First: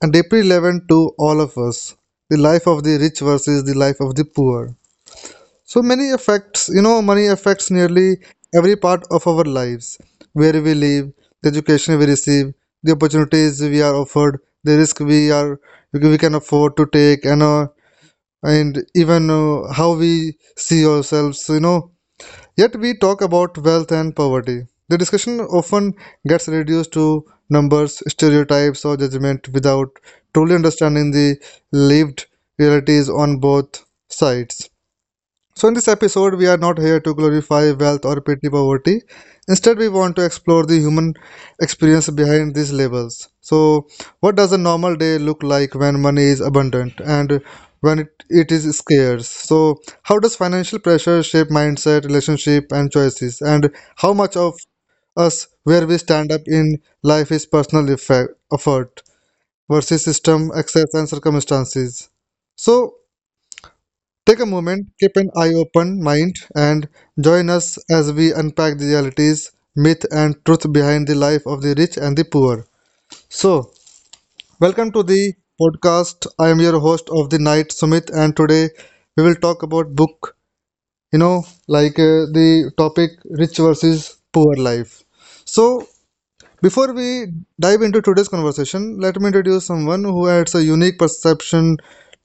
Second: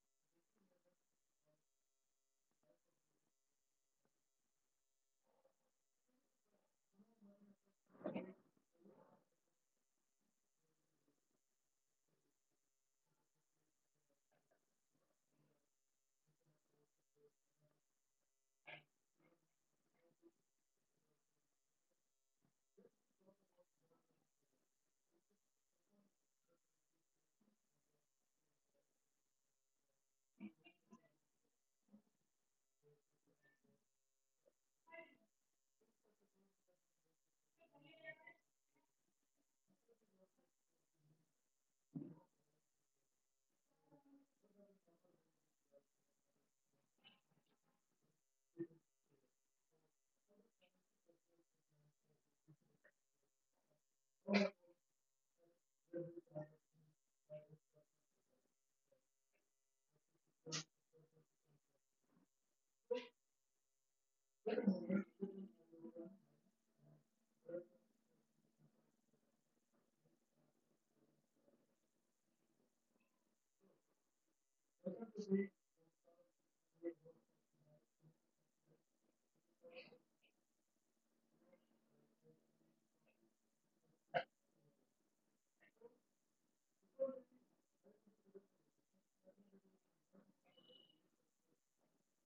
and deeply relevant to all of us. The life of the rich versus the life of the poor. So many affects, money affects nearly every part of our lives. Where we live, the education we receive, the opportunities we are offered, the risk we can afford to take, and even how we see ourselves. Yet we talk about wealth and poverty. The discussion often gets reduced to numbers, stereotypes, or judgment without truly understanding the lived realities on both sides. So, in this episode, we are not here to glorify wealth or pity poverty. Instead, we want to explore the human experience behind these labels. So, what does a normal day look like when money is abundant and when it is scarce? So, how does financial pressure shape mindset, relationship, and choices? And how much of us where we stand up in life is personal effort versus system, access, and circumstances? So, take a moment, keep an eye open mind, and join us as we unpack the realities, myth, and truth behind the life of the rich and the poor. So, welcome to the podcast. I am your host of the night, Sumit, and today we will talk about book. You know, the topic rich versus poor life. So, before we dive into today's conversation, let me introduce someone who adds a unique perception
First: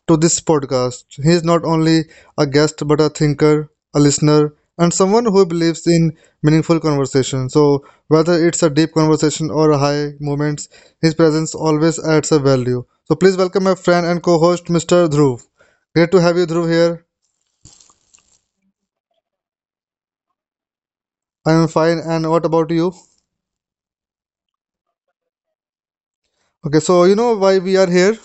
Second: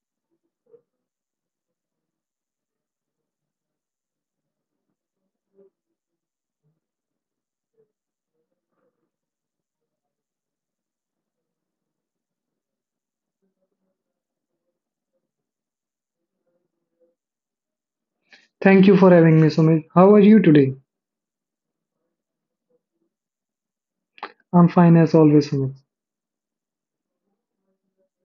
to this podcast. He is not only a guest but a thinker, a listener, and someone who believes in meaningful conversation. So, whether it's a deep conversation or a high moments, his presence always adds a value. So, please welcome my friend and co-host, Mr. Dhruv. Great to have you, Dhruv, here. Thank you for having me, Sumit. How are you today? I am fine, and what about you? I'm fine as always, Sumit. Okay, so you know why we are here?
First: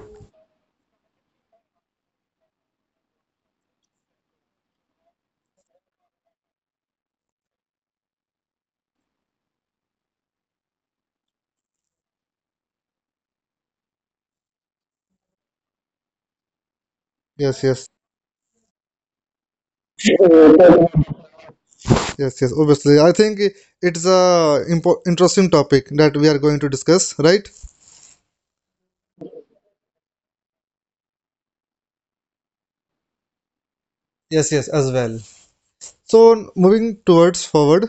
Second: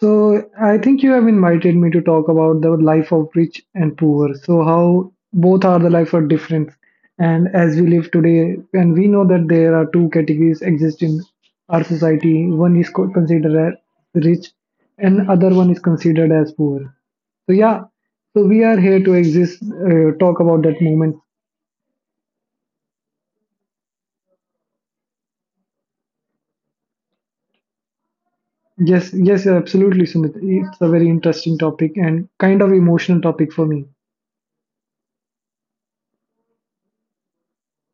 So, I think you have invited me to talk about the life of rich and poor. So, how both are the life are different. And as we live today, and we know that there are two categories exist in our society. One is considered as rich, and other one is considered as poor. So Yes, yeah, yes. so we are here to talk about that moment. Yes, yes, obviously. I think it's a interesting topic that we are going to discuss, right? Yes, yes, absolutely, Sumit. It's a very interesting topic and kind of emotional topic for me. Yes, yes, as well. So moving towards forward,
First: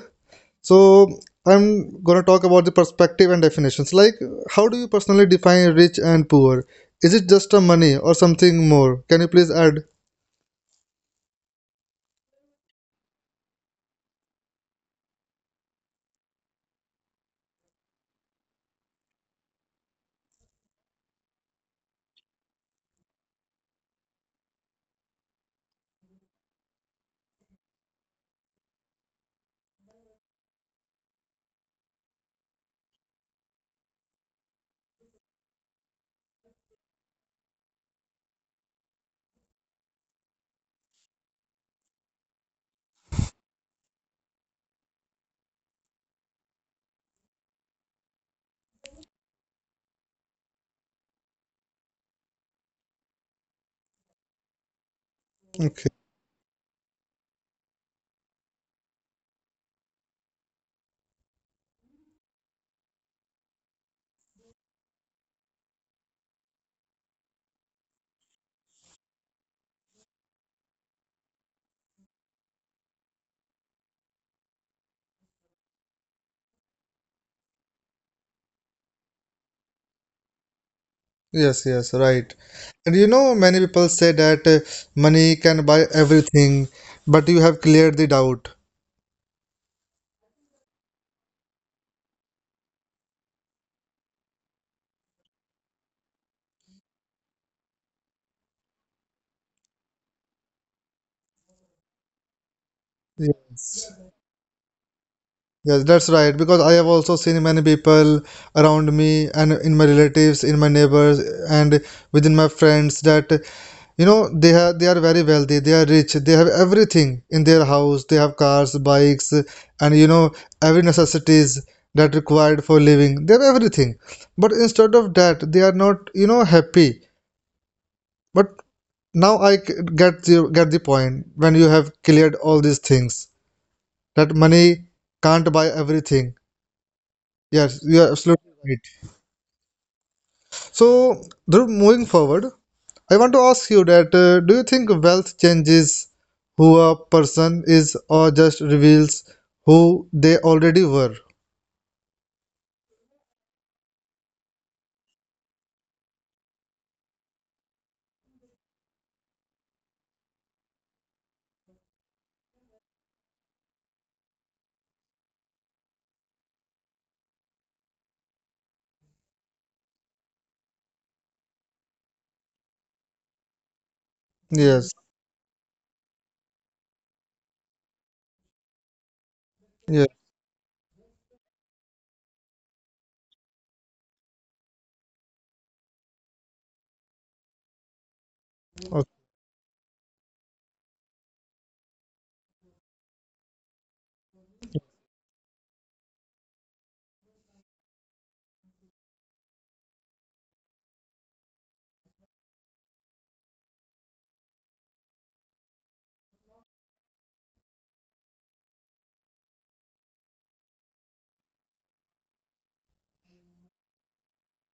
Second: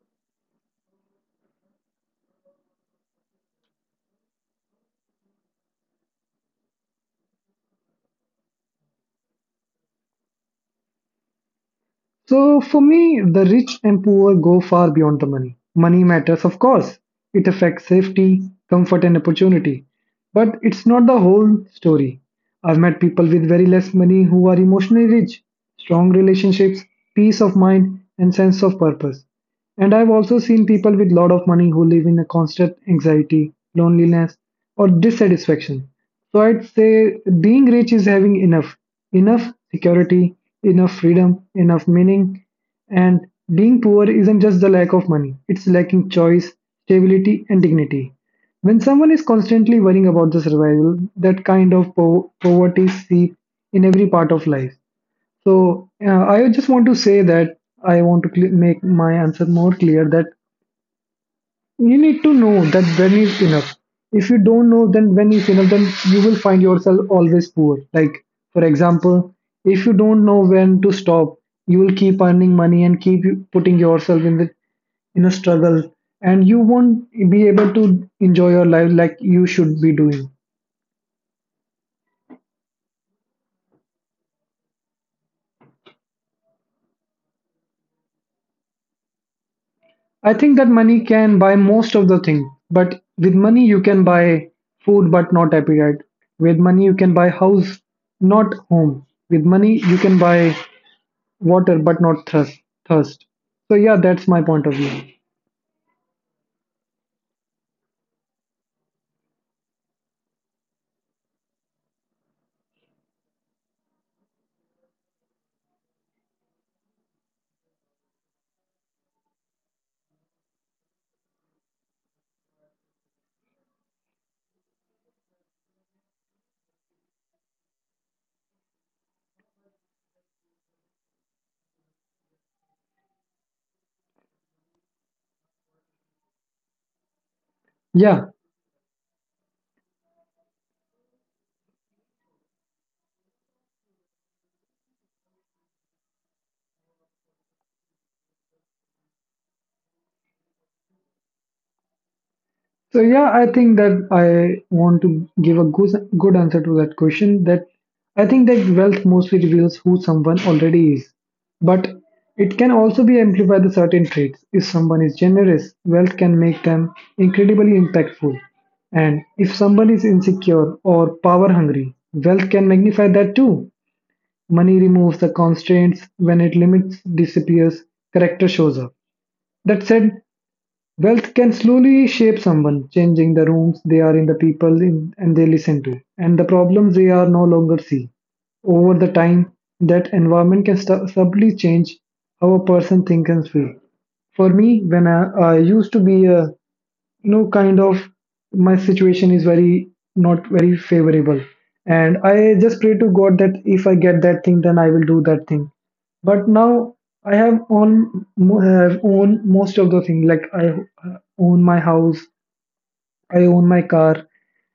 so I'm gonna talk about the perspective and definitions. Like, how do you personally define rich and poor? Is it just a money or something more? Can you please add? So for me, the rich and poor go far beyond the money. Money matters, of course. It affects safety, comfort, and opportunity. But it's not the whole story. I've met people with very less money who are emotionally rich, strong relationships, peace of mind, and sense of purpose. And I've also seen people with lot of money who live in a constant anxiety, loneliness, or dissatisfaction. So I'd say being rich is having enough, enough security, enough freedom, enough meaning. And being poor isn't just the lack of money, it's lacking choice, stability, and dignity. When someone is constantly worrying about the survival, that kind of poverty seeps in every part of life. So Okay. I just want to say that I want to cle make my answer more clear that you need to know that when is enough. If you don't know then when is enough, then you will find yourself always poor. Like, for example, if you don't know when to stop, you will keep earning money and keep putting yourself in a struggle, and you won't be able to enjoy your life like you should be doing. Yes, yes, right. And many people say that money can buy everything, but you have cleared the doubt. I think that money can buy most of the things, but with money you can buy food but not appetite. With money you can buy house, not home. With money you can buy water but not thirst. So Yes. yeah, that's my point of view. Yes, that's right. Because I have also seen many people around me and in my relatives, in my neighbors, and within my friends that they are very wealthy, they are rich, they have everything in their house. They have cars, bikes, and every necessities that required for living. They have everything, but instead of that, they are not happy. But now I get the point when you have cleared all these things that money can't buy everything. Yes, you're Yeah, absolutely right. So, Dhruv, moving forward, I want to ask you that do you think wealth changes who a person is or just reveals who they already were? so yeah, I think that I want to give a good answer to that question. That I think that wealth mostly reveals who someone already is, but it can also be amplified the certain traits. If someone is generous, wealth can make them incredibly impactful, and if someone is insecure or power hungry, wealth can magnify that too. Money Yes, removes the constraints. When it limits disappears, character shows up. That yes, said, wealth can slowly shape someone, changing the rooms they are in, the people in, and they listen to, and the problems they are no longer see. Over okay, the time, that environment can subtly change how a person thinks and feels. For me, when I used to be a no kind of, my situation is very not very favorable, and I just pray to god that if I get that thing then I will do that thing. But now I have own most of the thing, like I own my house, I own my car,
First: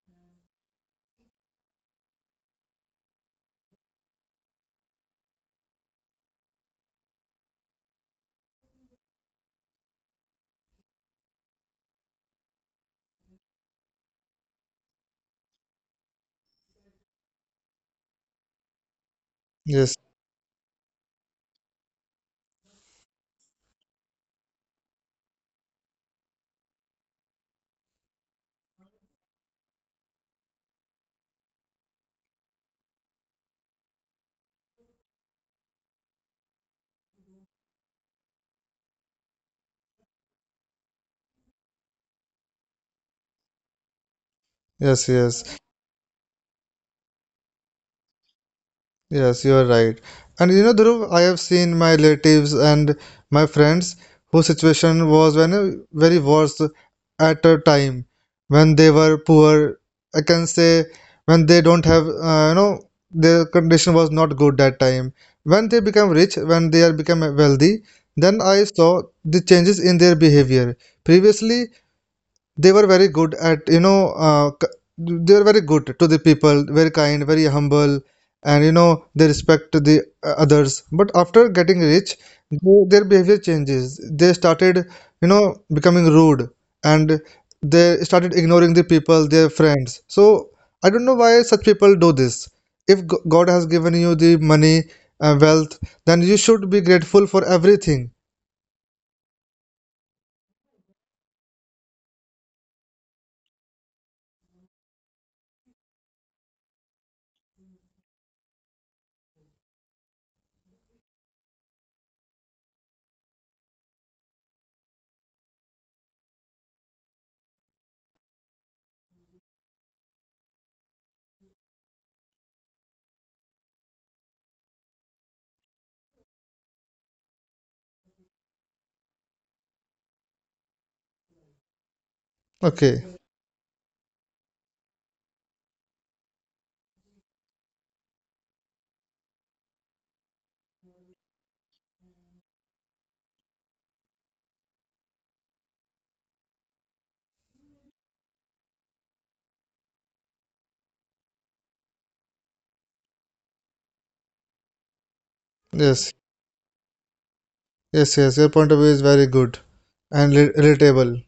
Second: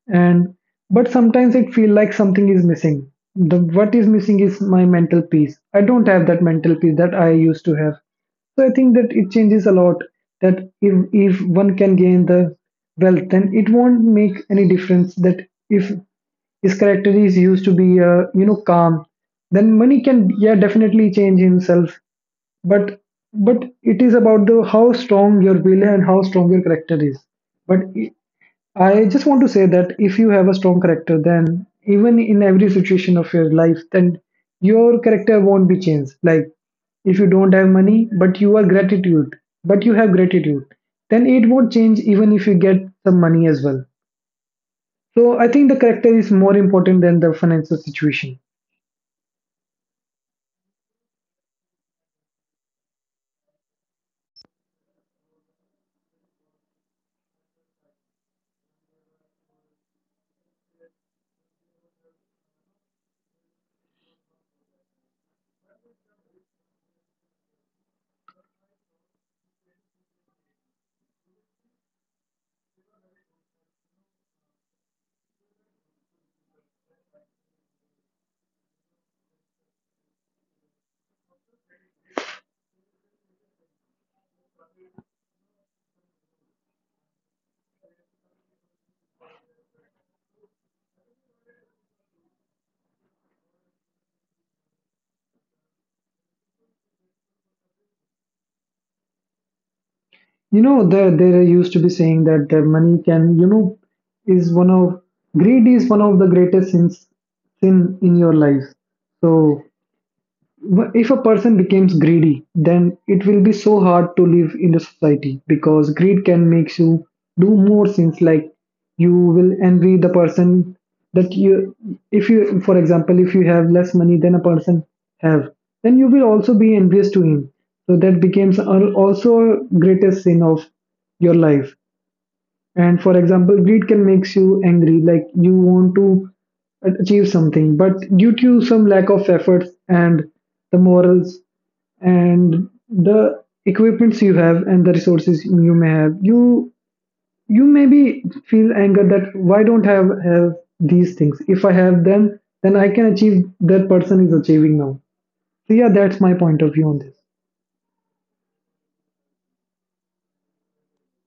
and but sometimes it feel like something is missing. The what is missing is my mental peace. I don't have that mental peace that I used to have. So I think that it changes a lot. That if one can gain the wealth, then it won't make any difference. That if his character is used to be you know, calm, then yes, money can yeah definitely change himself. But it is about the how strong your will and how strong your character is. But i- I just want to say that if you have a strong character, then even in every situation of your life, then your character won't be changed. Like if you don't have money, but you have gratitude, then it won't change even if you get some money as well. yes, So I yes. think the character is more important than the financial situation. Yes, you are right. And Dhruv, I have seen my relatives and my friends whose situation was when very worse at a time when they were poor. I can say when they don't have, their condition was not good that time. When they become rich, when they are become wealthy, then I saw the changes in their behavior. Previously, they were very good at you know c- they were very good to the people, very kind, very humble, and they respect the others, but after getting rich, their behavior changes. They started becoming rude, and they started ignoring the people, their friends. So I don't know why such people do this. If God has given you the money, wealth, then you should be grateful for everything. You know, there used to be saying that the money can, you know, is one of, greed is one of the greatest sin in your life. So if a person becomes greedy, then it will be so hard to live in the society, because greed can make you do more things. Like you will envy the person that you, if you, for example, if you have less money than a person have, then you will also be envious to him. So that becomes also greatest sin of your life. And Okay, for example, greed can makes you angry, like you want to achieve something, but due to some lack of efforts and the morals and the equipments you have and the resources you may have, you maybe feel anger that why don't I have these things? If I have them, then I can achieve that person is achieving now. So yeah, yes. that's my point of view on this. Yes, yes, your point of view is very good and relatable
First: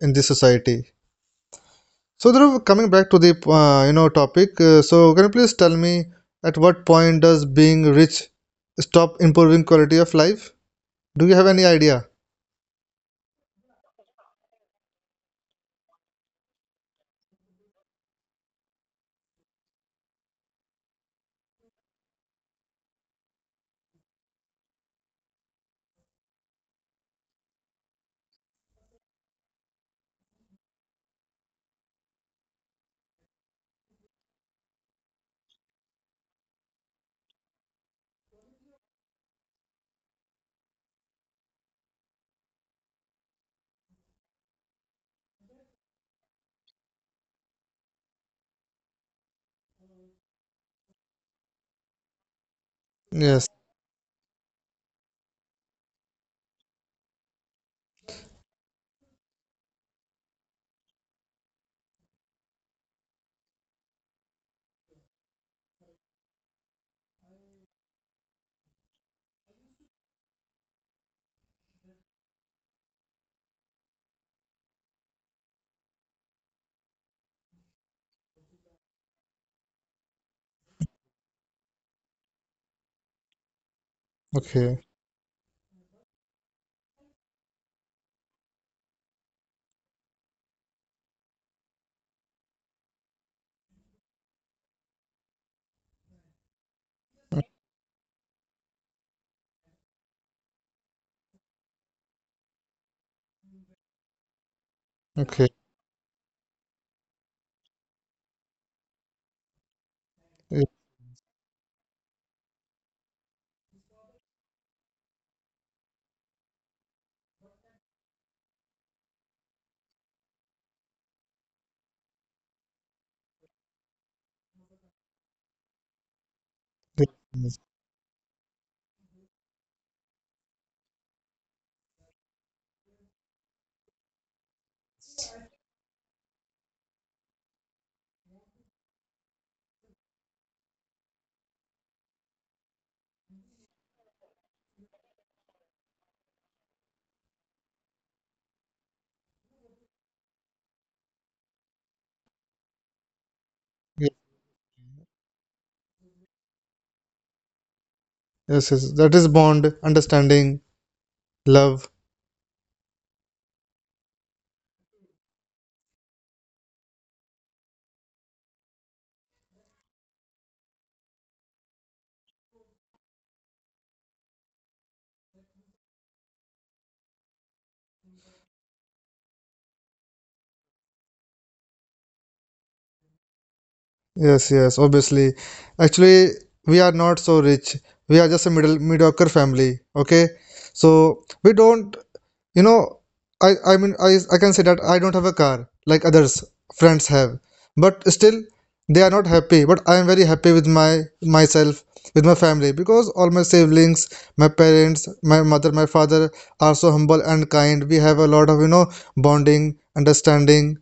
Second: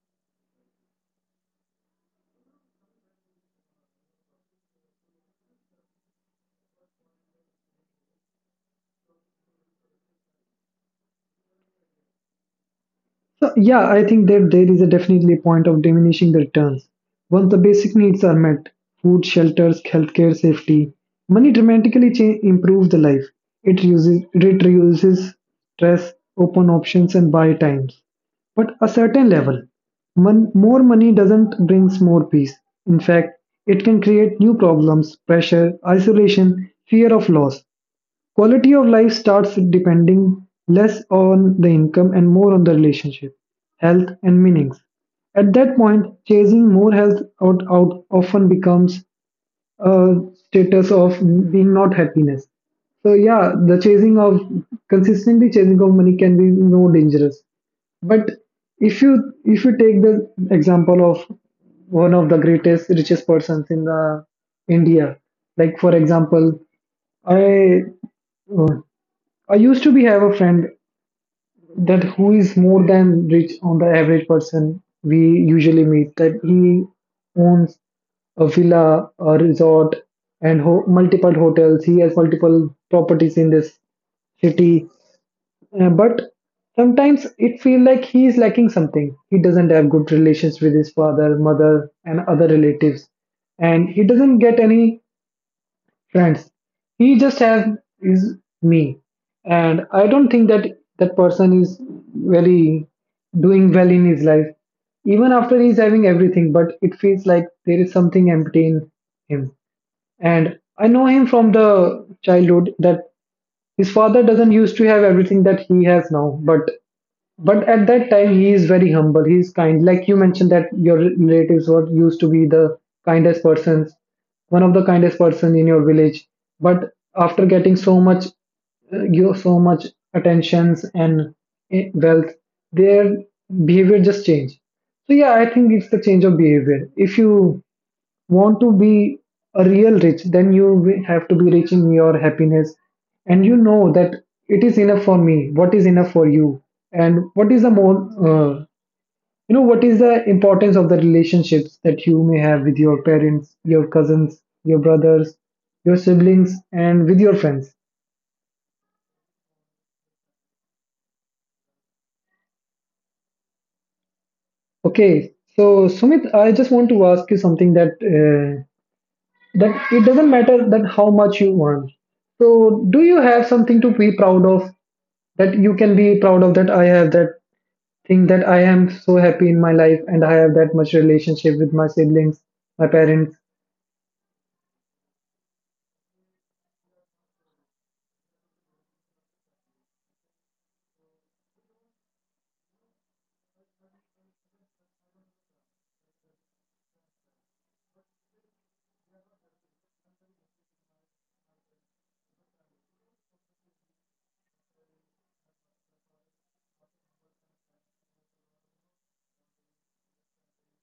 in this society. So, Dhruv, coming back to the topic, so can you please tell me at what point does being rich stop improving quality of life? Do you have any idea? So, yeah, I think that there is a definitely a point of diminishing the returns. Once the basic needs are met, food, shelters, healthcare, safety, money dramatically improves the life. It reduces stress, open options, and buy times. But a certain level, more money doesn't brings more peace. In fact, it can create new problems, pressure, isolation, fear of loss. Quality of life starts depending less on the income and more on the relationship, health, and meanings. At that point, chasing more health out often becomes uh, status of being not happiness. So Yes. yeah, the chasing of consistently chasing of money can be more dangerous. But if you take the example of one of the greatest richest persons in the India, like for example, I uh, I used to be have a friend that who is more than rich on the average person we usually meet, that he owns a villa, a resort, and multiple hotels. He has multiple properties in this Okay. city. But sometimes it feels like he is lacking something. He doesn't have good relations with his father, mother, and other relatives, and he doesn't get any friends. He just has is me, and I don't think that that person is very doing well in his life, even Okay. after he's having everything. But it feels like there is something empty in him. And Ye- I know him from the childhood, that his father doesn't used to have everything that he has now, but at that time he is very humble. He is kind. Like you mentioned that your relatives were used to be the kindest persons, one of the kindest person in your village. But ye- after getting so much you so much attentions and wealth, their behavior just changed. So yeah, I think it's the change of behavior. If you want to be a real rich, then you will have to be rich in your happiness. And you know that it is enough for me, what is enough for you, and what is the more, you know, what is the importance of the relationships that you may have with your parents, your ye- cousins, your brothers, your siblings, and with your friends. Yes, yes. That is bond, understanding, love. Okay, so Sumit, I just want to ask you something, that that it doesn't matter that how much you earn. So, do you have something to be proud of, that you can be proud of, that I have that thing that I am so happy in my life and I have that much relationship with my siblings, my parents. Yes, yes, obviously. Actually, we are not so rich. We are just a middle mediocre family. Okay, so we don't, you know, I mean I can say that I don't have a car like others friends have, but still they are not happy. But I am very happy with my myself, with my family, because all my siblings, my parents, my mother, my father are so humble and kind. We have a lot of bonding, understanding.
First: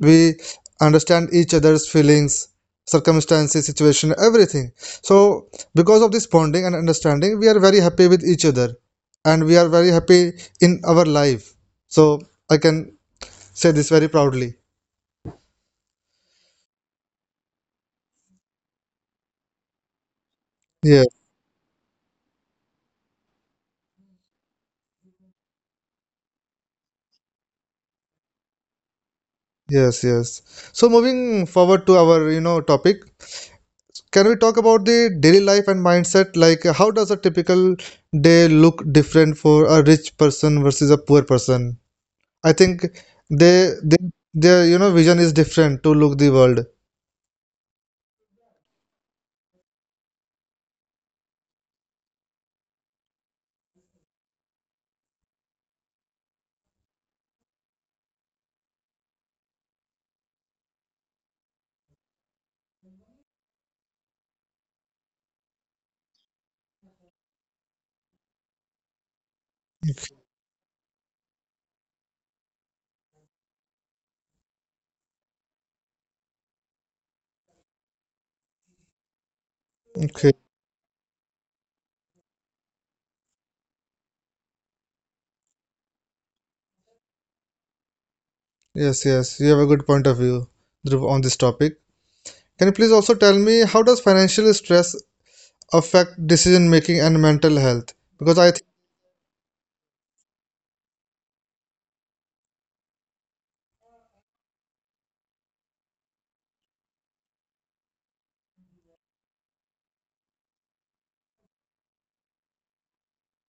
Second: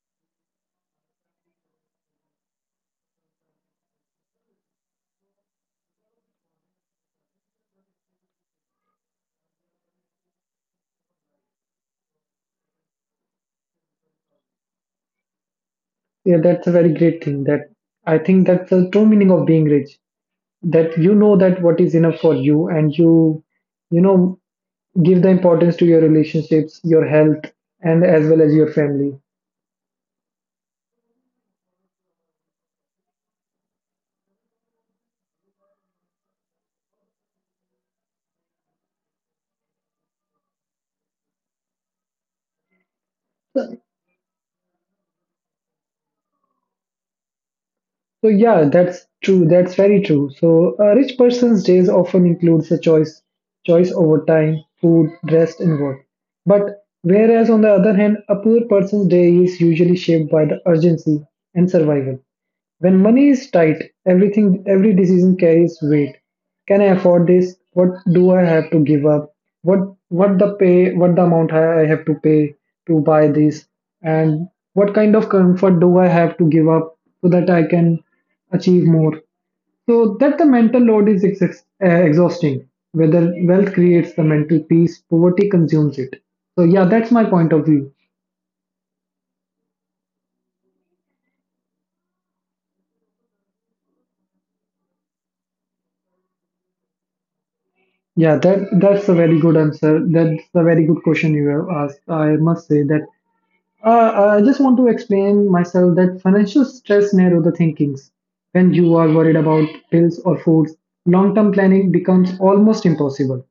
We understand each other's feelings, circumstances, situation, everything. So because of this bonding and understanding, we are very happy with each other, and we are very happy in our life. So I can say this very proudly. Yeah, that's a very great thing. That I think that's the true meaning of being rich. That Yes, you know that what is enough for you, and you know, give the importance to your relationships, your health, and as well as your family. yes, yes. So moving forward to our topic, can we talk about the daily life and mindset? Like how does a typical day look different for a rich person versus a poor person? I think they their vision is different to look the world. So yeah, that's true. That's very true. So a rich person's days often includes a choice, choice over time, food, rest, and work. But whereas on the other hand, a poor person's day is usually shaped by the urgency and survival. When money is tight, every decision carries weight. Can I afford this? What do I have to give up? What what the amount I have to pay to buy this? And what kind of comfort do I have to give up so that I can achieve more? So Okay. that the mental load is exhausting. Whether wealth creates the mental peace, poverty consumes it. So yeah, that's my point of view. Yes, yes, you have a good point of view, Dhruv, on this topic. Can you please also tell me how does financial stress affect decision making and mental health? Yeah, Because I that's a very good answer. That's a very good question you have asked. I must say that I just want to explain myself that financial stress narrow the thinkings. When you are worried about bills or foods, long-term planning becomes almost impossible.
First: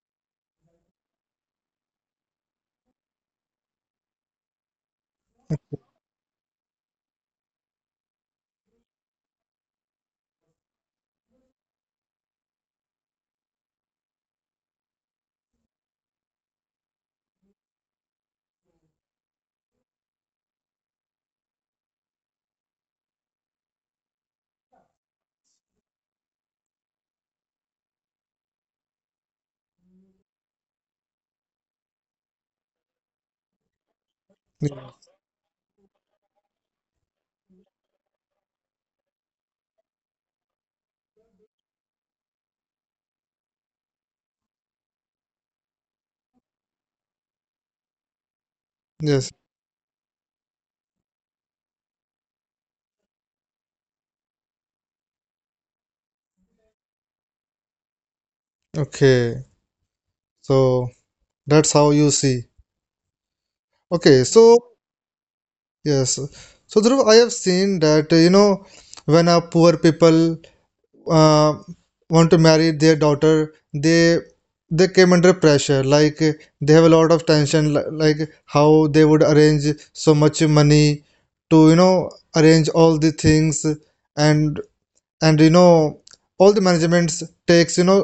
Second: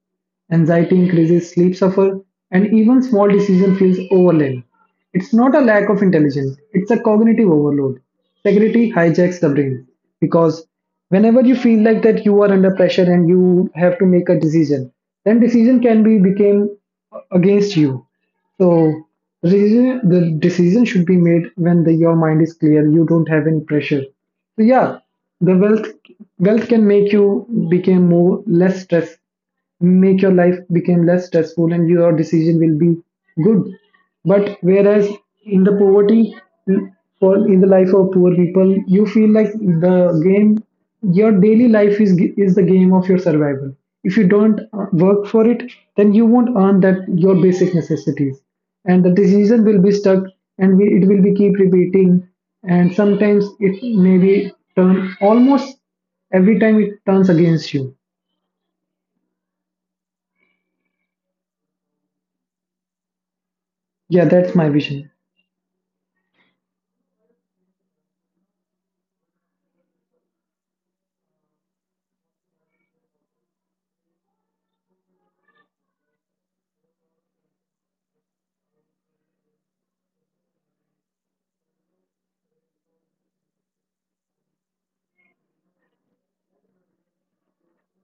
Anxiety increases, sleep suffer, and even small decision feels overwhelming. It's not a lack of intelligence; it's a cognitive overload. Security hijacks the brain because whenever you feel like that you are under pressure and you have to make a decision, then decision can be became against you. So the decision should be made when your mind is clear. You don't have any pressure. So yeah, the wealth can make you become more less stress, make your life become less stressful, and your decision will be good. But think whereas in the poverty, for in the life of poor people, you feel like the game, your daily life is the game of your survival. If you don't work for it, then you won't earn that your basic necessities, and the yes, decision will be stuck, and we, it will be keep repeating, and sometimes it maybe turn almost every time it turns against you. okay, so that's how you see. Okay, Yeah, that's so my vision. yes, so Dhruv, I have seen that when a poor people uh, want to marry their daughter, they came under pressure, like they have a lot of tension, like how they would arrange so much money to arrange all the things, and and all the managements takes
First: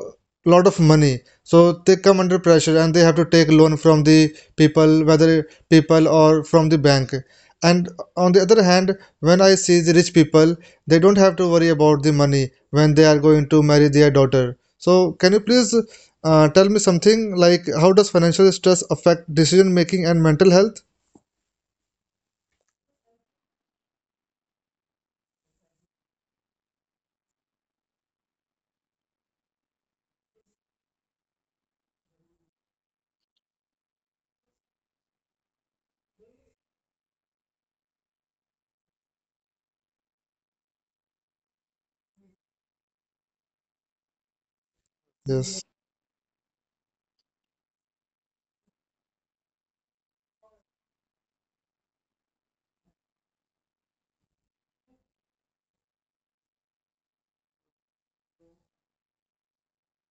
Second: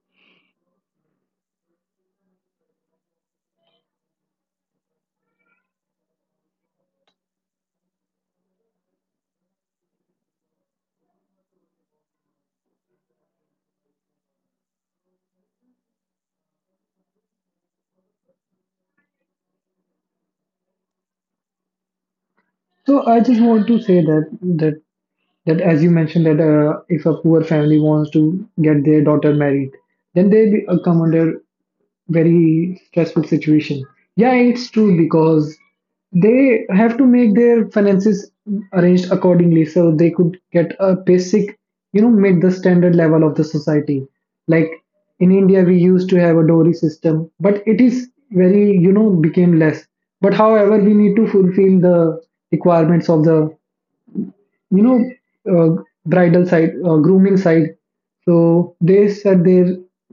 lot of money, so they come under pressure and they have to take loan from the people, whether people or from the bank. And on the other hand, when I see the rich people, they don't have to worry about the money when they are going to marry their daughter. So can you please tell me something, like how does financial stress affect decision making and mental health? So I just want to say that that as you mentioned that if a poor family wants to get their daughter married, then they come under very stressful situation. Yeah, it's true because they have to make their finances arranged accordingly so they could get a basic, you know, meet the standard level of the society. Like in Yes, India, we used to have a dowry system, but it is very, you know, became less. But however, we need to fulfill the requirements of the you know bridal side grooming side. So they said their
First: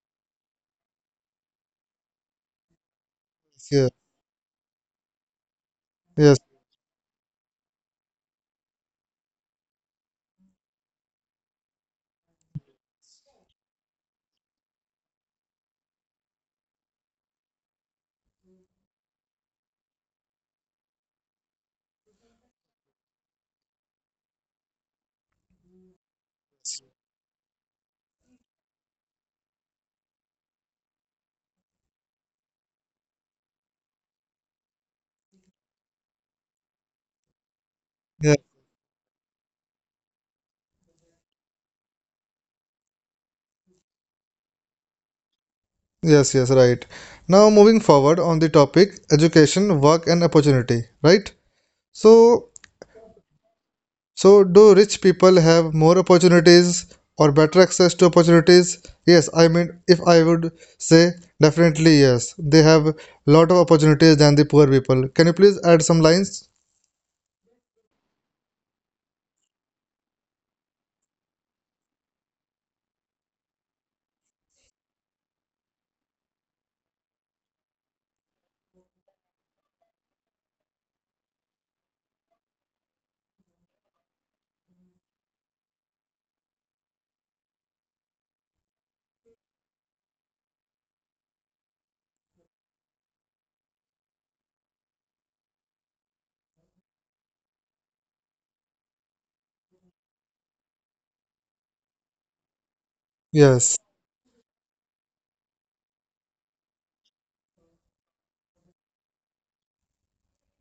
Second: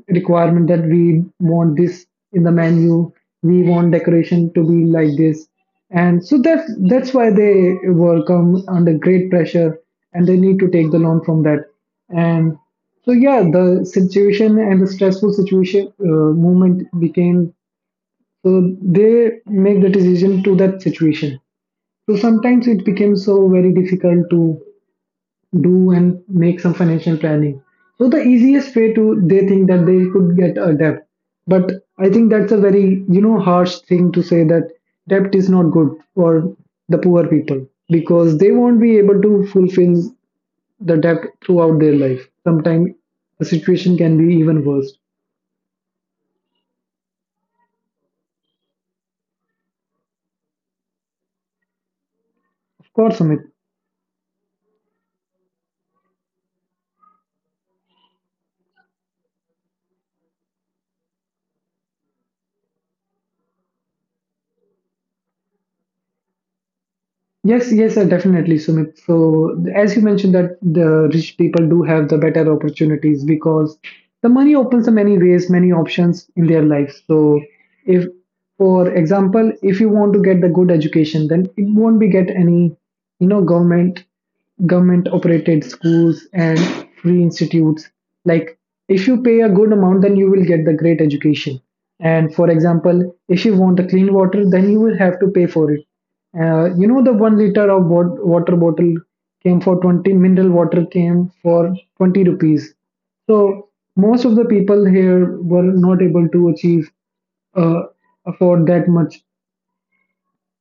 requirement that we want this in the menu, we yes, want decoration to be like this, and so yes, that's why they were come under great pressure, and they need to take the loan from that. And so yeah, the situation and the stressful situation moment became, so they make the decision to that situation. So sometimes it became so very difficult to do and make some financial planning. So the easiest way to they think that they could get a debt. But I think that's a very, you know, harsh thing to say that debt is not good for the poor people because they yes. won't be able to fulfill the debt throughout their life. Sometimes the situation can be even worse. Yes, yes, right. Now moving forward on the topic education, work and opportunity, right? So, Of course, Amit. so do rich people have more opportunities or better access to opportunities? Yes, I mean if I would say definitely yes. They have lot of opportunities than the poor people. Can you please add some lines? Yes, yes, definitely, Sumit. So, as you mentioned, that the rich people do have the better opportunities because the money opens the many ways, many options in their lives. So, if, for example, if you want to get the good education, then it won't be get any, you know, government operated schools and free institutes. Like if you pay a good amount then you will get the great education. And for example, if you want the clean water then you will have to pay for it. You know, the 1 liter of water bottle came for 20, mineral water came for 20 rupees. So Yes. most of the people here were not able to achieve uh, afford that much,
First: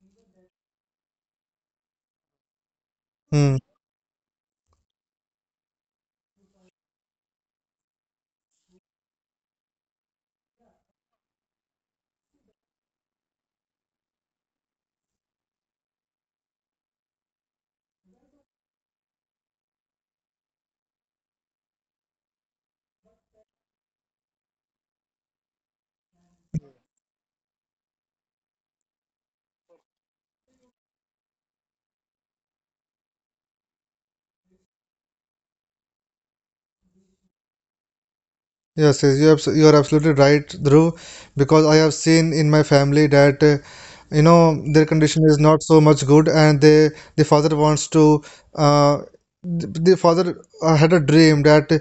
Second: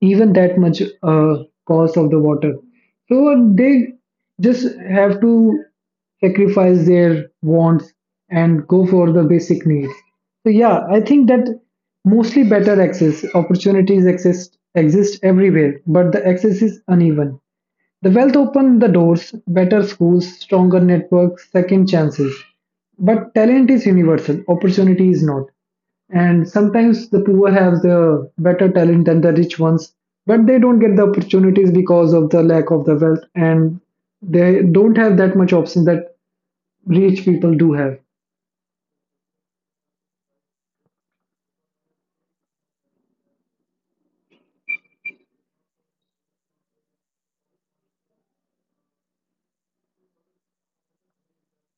even that much cost of the water. So Hmm. they just have to sacrifice their wants and go for the basic needs. So yeah, I think that mostly better access opportunities exist everywhere, but the access is uneven. The wealth opened the doors, better schools, stronger networks, second chances. But talent is universal, opportunity is not. And sometimes the poor have the better talent than the rich ones, but they don't get the opportunities because of the lack of the wealth, and they don't have that much options that rich people do have. Yes, yes, you are absolutely right, Dhruv, because I have seen in my family that their condition is not so much good, and the father wants to uh, the father had a dream that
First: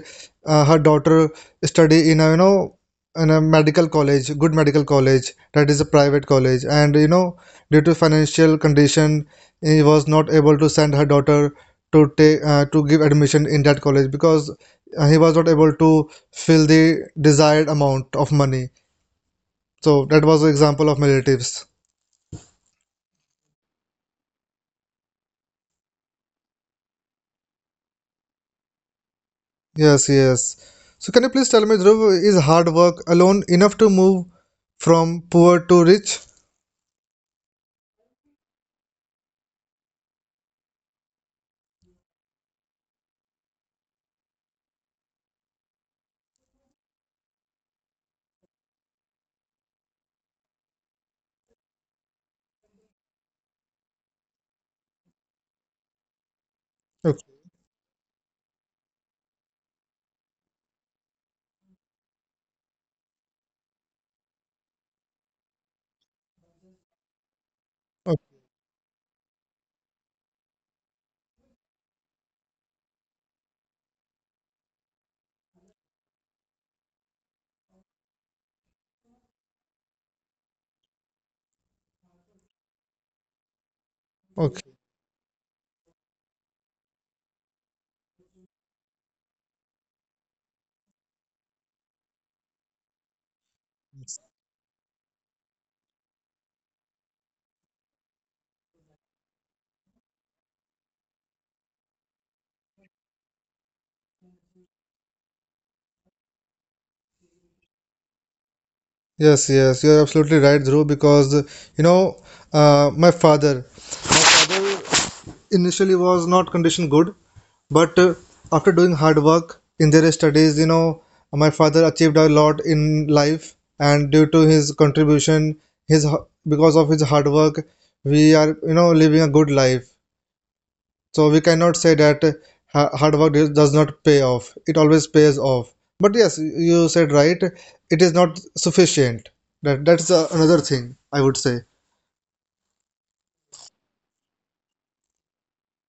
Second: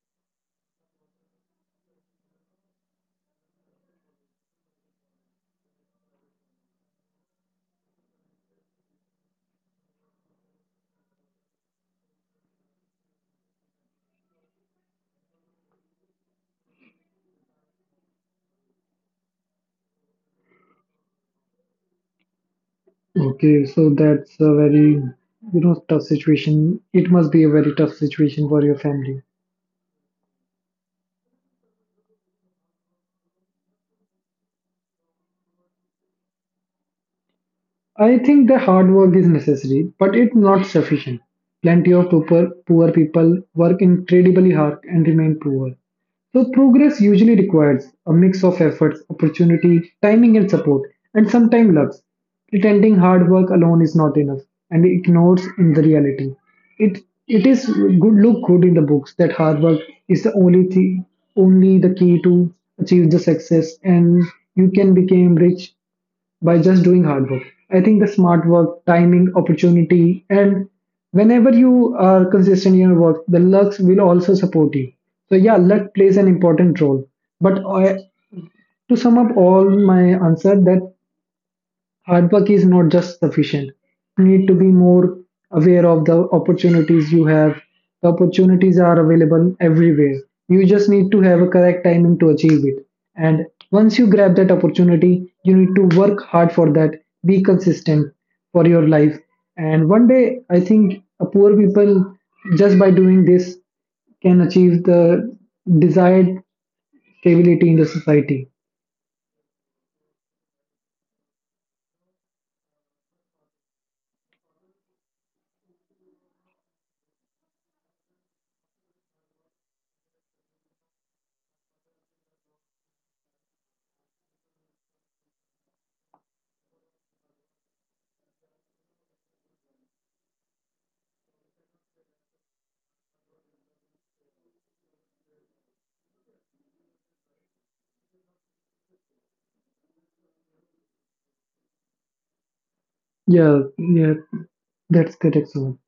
her daughter study in a in a medical college, good medical college, that is a private college, and due to financial condition he was not able to send her daughter to take, to give admission in that college, because he was not able to fill the desired amount of money. So that was the example of my relatives. Okay, so that's a very, you know, tough situation. It must be a very tough situation for your family. Yes, yes. So can you please tell me, Dhruv, is hard work alone enough to move from poor to rich? I think the hard work is necessary, but it's not sufficient. Plenty of poor people work incredibly hard and remain poor. So progress usually requires a mix of efforts, opportunity, timing and support, and sometimes luck. Pretending hard work alone is not enough and it ignores in the reality. It Okay, it is good look good in the books that hard work is the only thing, only the key to achieve the success, and you can become rich by just doing hard work. I think the okay, smart work, timing, opportunity, and whenever you are consistent in your work, the lucks will also support you. So yeah, luck plays an important role. But I, to sum up all my answer, that hard work is not just sufficient. You need to be okay. more aware of the opportunities you have. The opportunities are available everywhere. You just need to have a correct timing to achieve it. And once you grab that opportunity, you need to work hard for that. Be consistent for your life. And one day, I think a poor people just by doing this can achieve the desired stability in the society. Yes, yes, you're absolutely right, Dhruv, because you know, my father initially was not condition good, but after doing hard work in their studies, my father achieved a lot in life, and due to his contribution, his because of his hard work we are living a good life. So we cannot say that hard work does not pay off. It always pays off. But yes, you said right, it is not sufficient. That's another thing I would say. Yeah, yeah, that's correct, Suman.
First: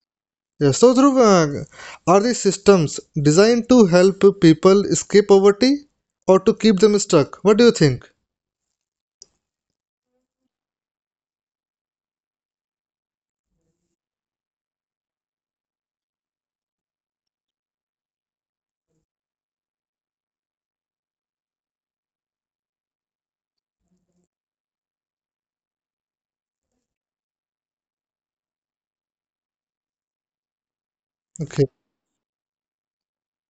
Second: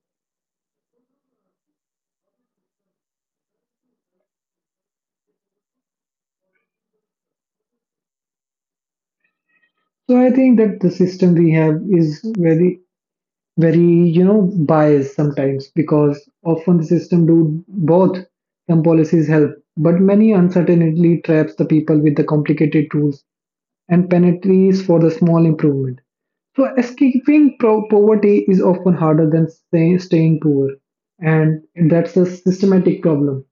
Yeah, so Dhruv, are these systems designed to help people escape poverty or to keep them stuck? What do you think? So I think that the system we have is very, very, you know, biased sometimes because often the system do both. Some policies help, but many uncertainty traps the people with the complicated tools and penalties for the small improvement. So escaping poverty is often harder than staying poor, and Okay, that's a systematic problem.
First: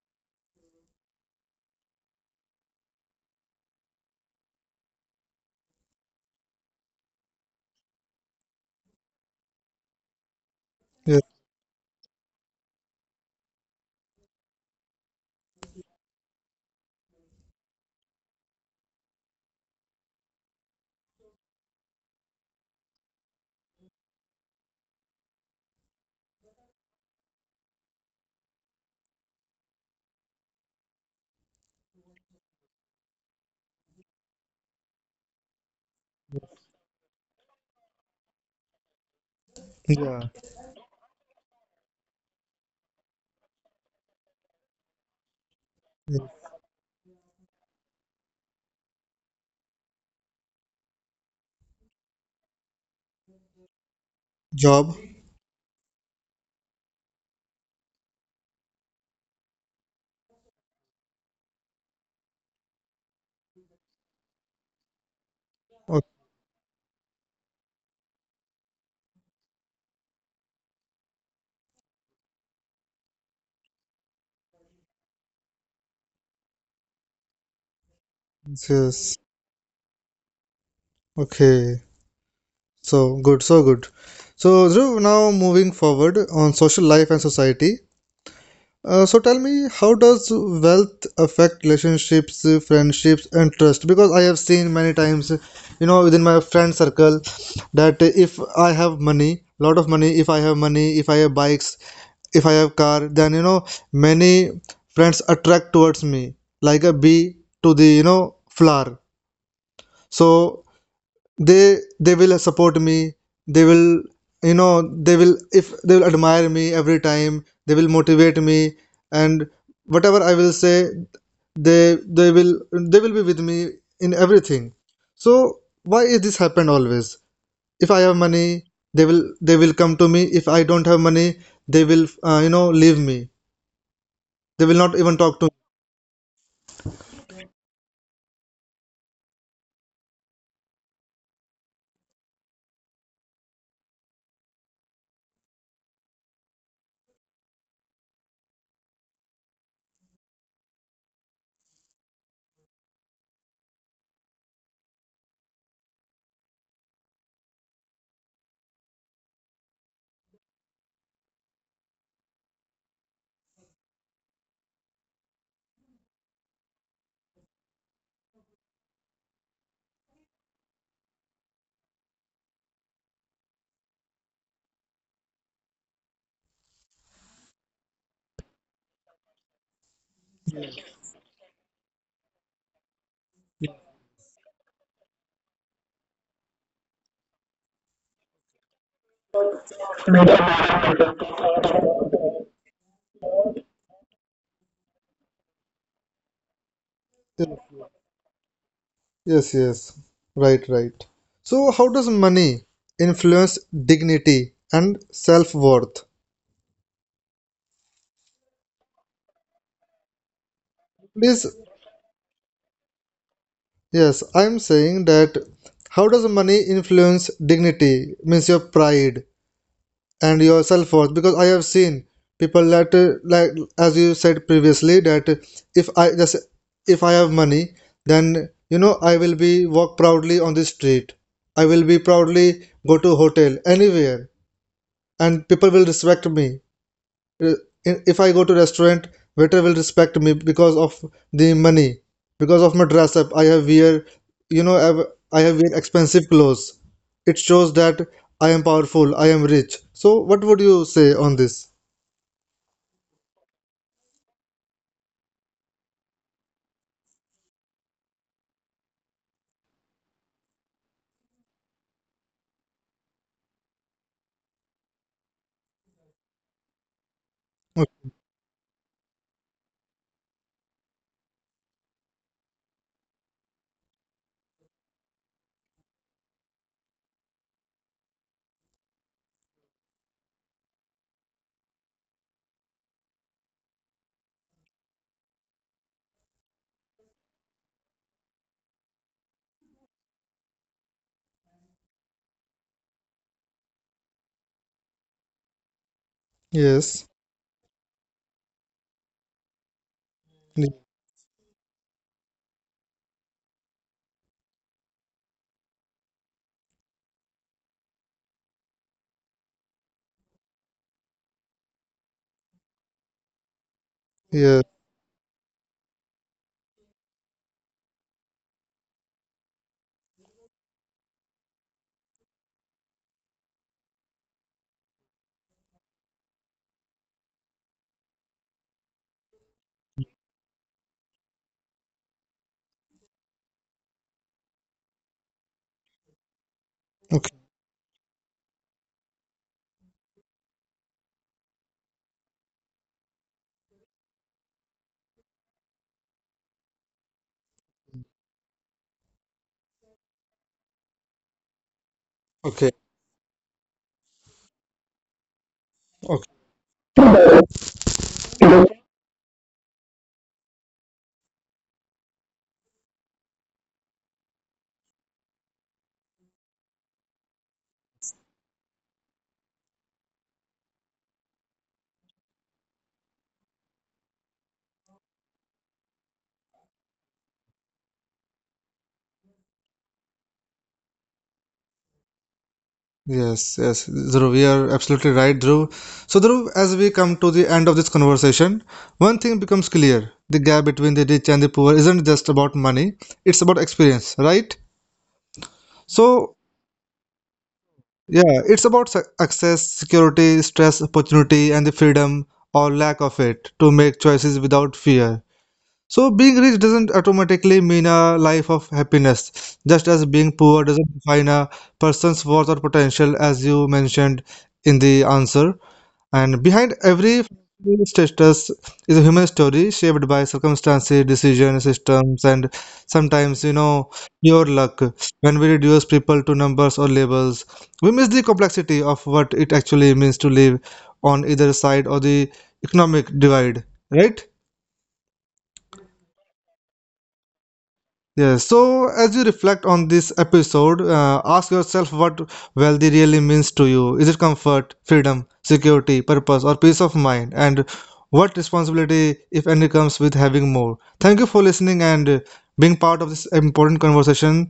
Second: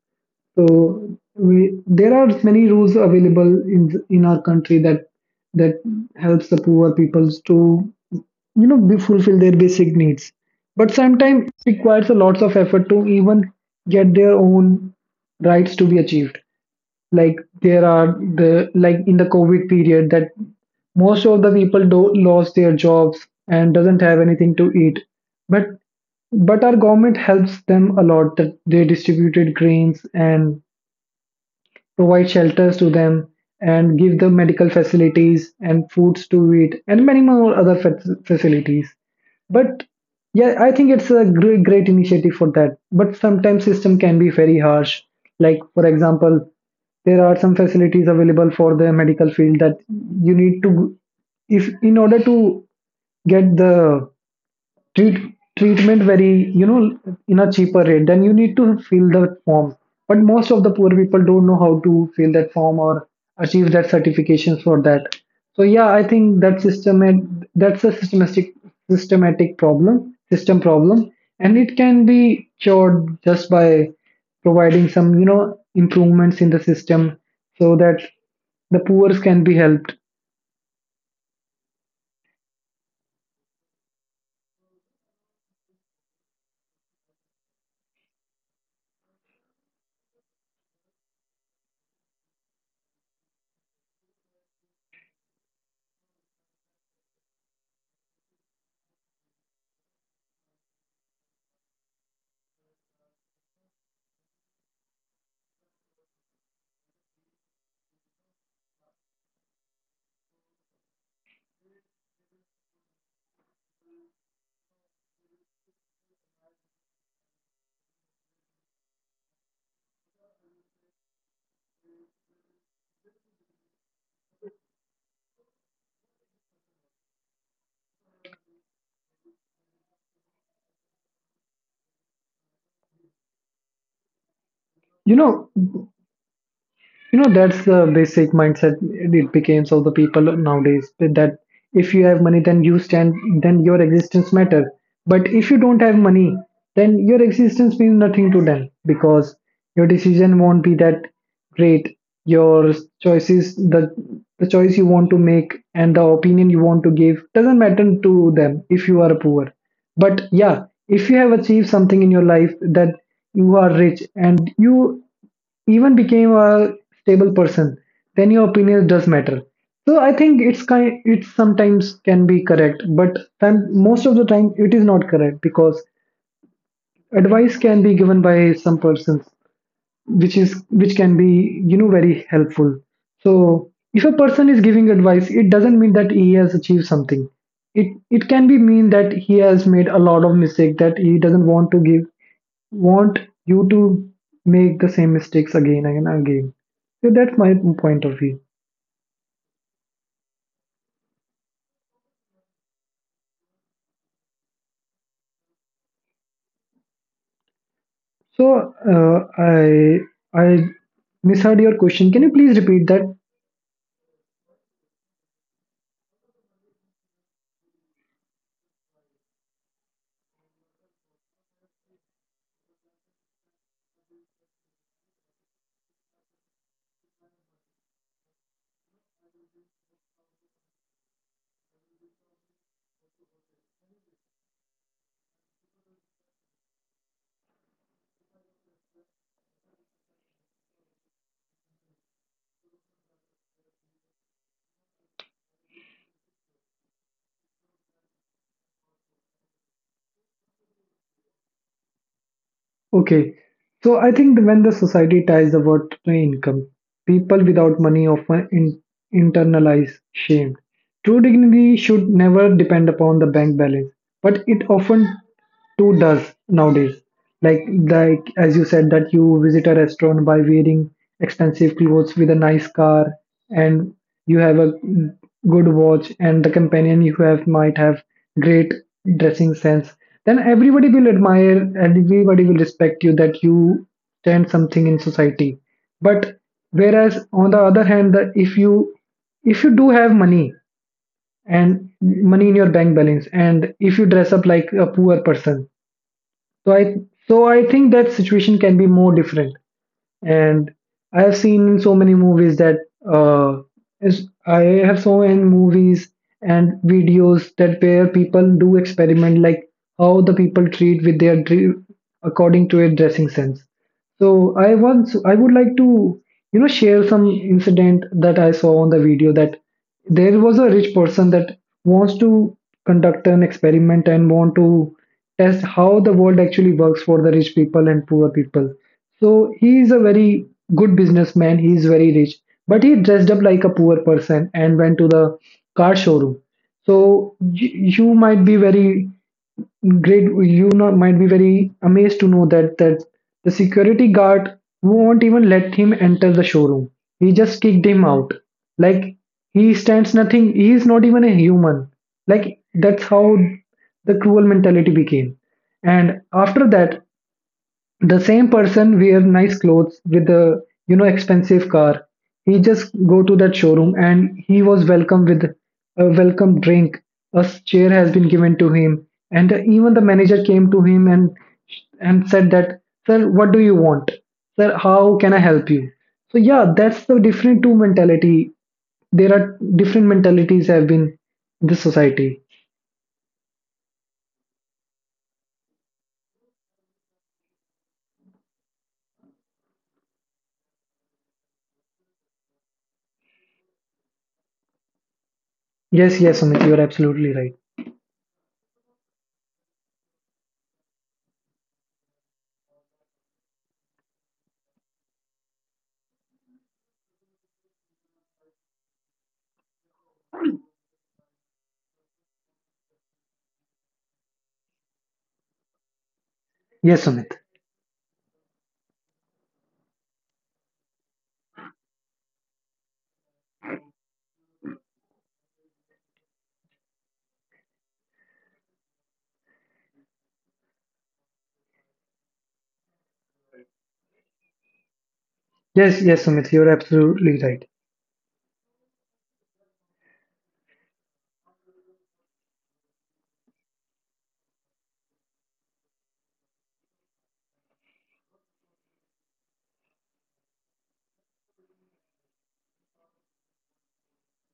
So we, there are many rules available in our country that that helps the poor peoples to, you know, be fulfill their basic needs. But yeah, sometimes it requires a lots of effort to even get their own rights to be achieved. Like there are the, like in the COVID period that most of the people do, lost their jobs and doesn't have anything to eat. But our government helps them a lot that they distributed grains and provide shelters to them, and give them medical facilities and foods to eat, and many more other facilities. But yeah. yeah, I think it's a great initiative for that. But sometimes system can be very harsh. Like for example, there are some facilities available for the medical field that you need to, if in order to get the Job. Treatment very, you know, in a cheaper rate, then you need to fill the form. But most of the poor people don't know how to fill that form or achieve that certification for that. So yeah, I Okay, think that system, and that's a systematic problem, system problem, and it can be cured just by providing some, you know, improvements in the system so that the yes. poor can be helped. Okay, so good, so good. So Dhruv, now moving forward on social life and society. So tell me, how does wealth affect relationships, friendships, and trust? Because I have seen many times, within my friend circle, that if I have money, lot of money, if I have money, if I have bikes, if I have car, then many friends attract towards me like a bee to the flower. So they will support me, they will, they will, if they will admire me every time, they will motivate me, and whatever I will say, they they will they will be with me in everything. So why is this happen always? If I have money, they will come to me. If I don't have money, they will, leave me, they will not You even talk know, to that's the basic mindset it becomes of the people nowadays that if you have money then you stand, then your existence matter. But if you don't have money then your existence means nothing to them, because your decision won't be that great, your choices, the choice you want to make and the opinion you want to give doesn't matter to them if you are poor. But yeah, if you have achieved something in your life that you are rich and you even became a stable person, then your opinion does matter. So I think it's kind, it sometimes can be correct but then most of the time it is not correct because advice can be given by some persons which is, which can be, you know, very helpful. So if a person is giving advice it doesn't mean that he has achieved something. It can be mean that he has made a lot of mistake that he doesn't want to give, want you to make the same mistakes again and again. So that's my me. point of view. Yes, yes. Right, right. So, how does money influence dignity and self worth? So I Please, misheard your question. Can you please repeat that? yes, I'm saying that how does money influence dignity, means your pride and your self worth? Because I have seen people that, like, as you said previously, that if I just if I have money, then I will be walk proudly on the street. I will be proudly go to hotel anywhere, and people will respect me. Uh, If I go to restaurant, waiter will respect me because of the money, because of my dress up. I have wear, you know, I have wear expensive clothes. It shows that I am powerful, I am rich. So what would you say on this? Okay. So I think when the society ties the word to income, people without money often internalize shame. True dignity should never depend upon the bank balance, but it often too does nowadays. Like as you said that you visit a restaurant by wearing expensive clothes with a nice car, and you have a good watch, and the companion you have might have great dressing sense, then everybody will admire and everybody will respect you that you stand something in society. But whereas on the other hand that if you, if you do have money and money in your bank balance and if you dress up like a poor person, so i Yes. so I think that situation can be more different. And Ye- I have seen in so many movies that uh, I have seen many movies and videos that where people do experiment, like how the people treat with their according to a dressing sense. So Yeah. I, once I would like to, you know, share some incident that I saw on the video, that there was a rich person that wants to conduct an experiment and want to test how the world actually works for the rich people and poor people. So he is a very good businessman. He is very rich, but he dressed up like a poor person and went to the car showroom. So Okay. you might be very great. You not, might be very amazed to know that that the security guard won't even let him enter the showroom. He just kicked him out. Like he stands nothing. He is not even a human. Like Okay. that's how the cruel mentality became. And Okay. after that, the same person wear nice clothes with a, you know, expensive car, he just go to that showroom, and he was welcome with a welcome drink, a chair has been given to him, and even the manager came to him and said that, sir, what do you want, sir, how can I help you. So yeah, that's the different two mentality, there are different mentalities have been in this society. Yes, yes, Dhruv, you are absolutely right, Dhruv. So, Dhruv, as we come to the end of this conversation, one thing becomes clear. The gap between the rich and the poor isn't just about money, it's about experience, right? Yes, yes, So, Sumit, you're absolutely right. yeah, it's about access, security, stress, opportunity, and the freedom or lack of it to make choices without fear. So, being rich doesn't automatically mean a life of happiness, just as being poor doesn't define a person's worth or potential, as you mentioned in the answer. And behind Yes, every Sumit. status is a human story shaped by circumstances, decision systems, and sometimes, pure luck. When we reduce people to numbers or labels, we miss the complexity of what it actually means to live on either side of the economic divide, right? Yes, yes, Sumit, you're absolutely right. Yeah, so as you reflect on this episode, ask yourself what wealthy really means to you. Is it comfort, freedom, security, purpose, or peace of mind? And what responsibility, if any, comes with having more? Thank you for listening, and being part of this important conversation.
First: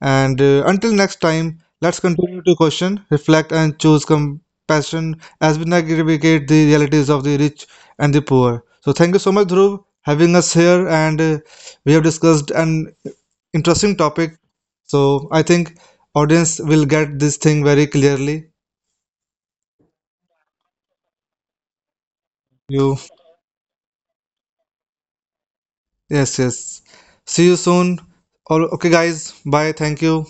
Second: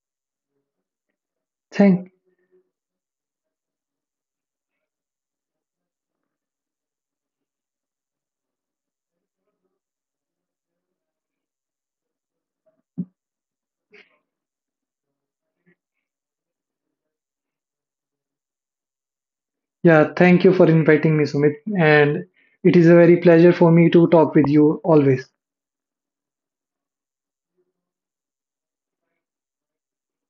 And until next time, let's Thank— continue to question, reflect, and choose compassion as we navigate the realities of the rich and the poor. So, thank you so much, Dhruv, having us here. And we have discussed an interesting topic. So I think audience will get this thing very clearly. yeah, thank you for inviting me, Sumit. And it is a You very pleasure for me to talk with you always. yes, yes. See you soon. All, okay guys. Bye. Thank you.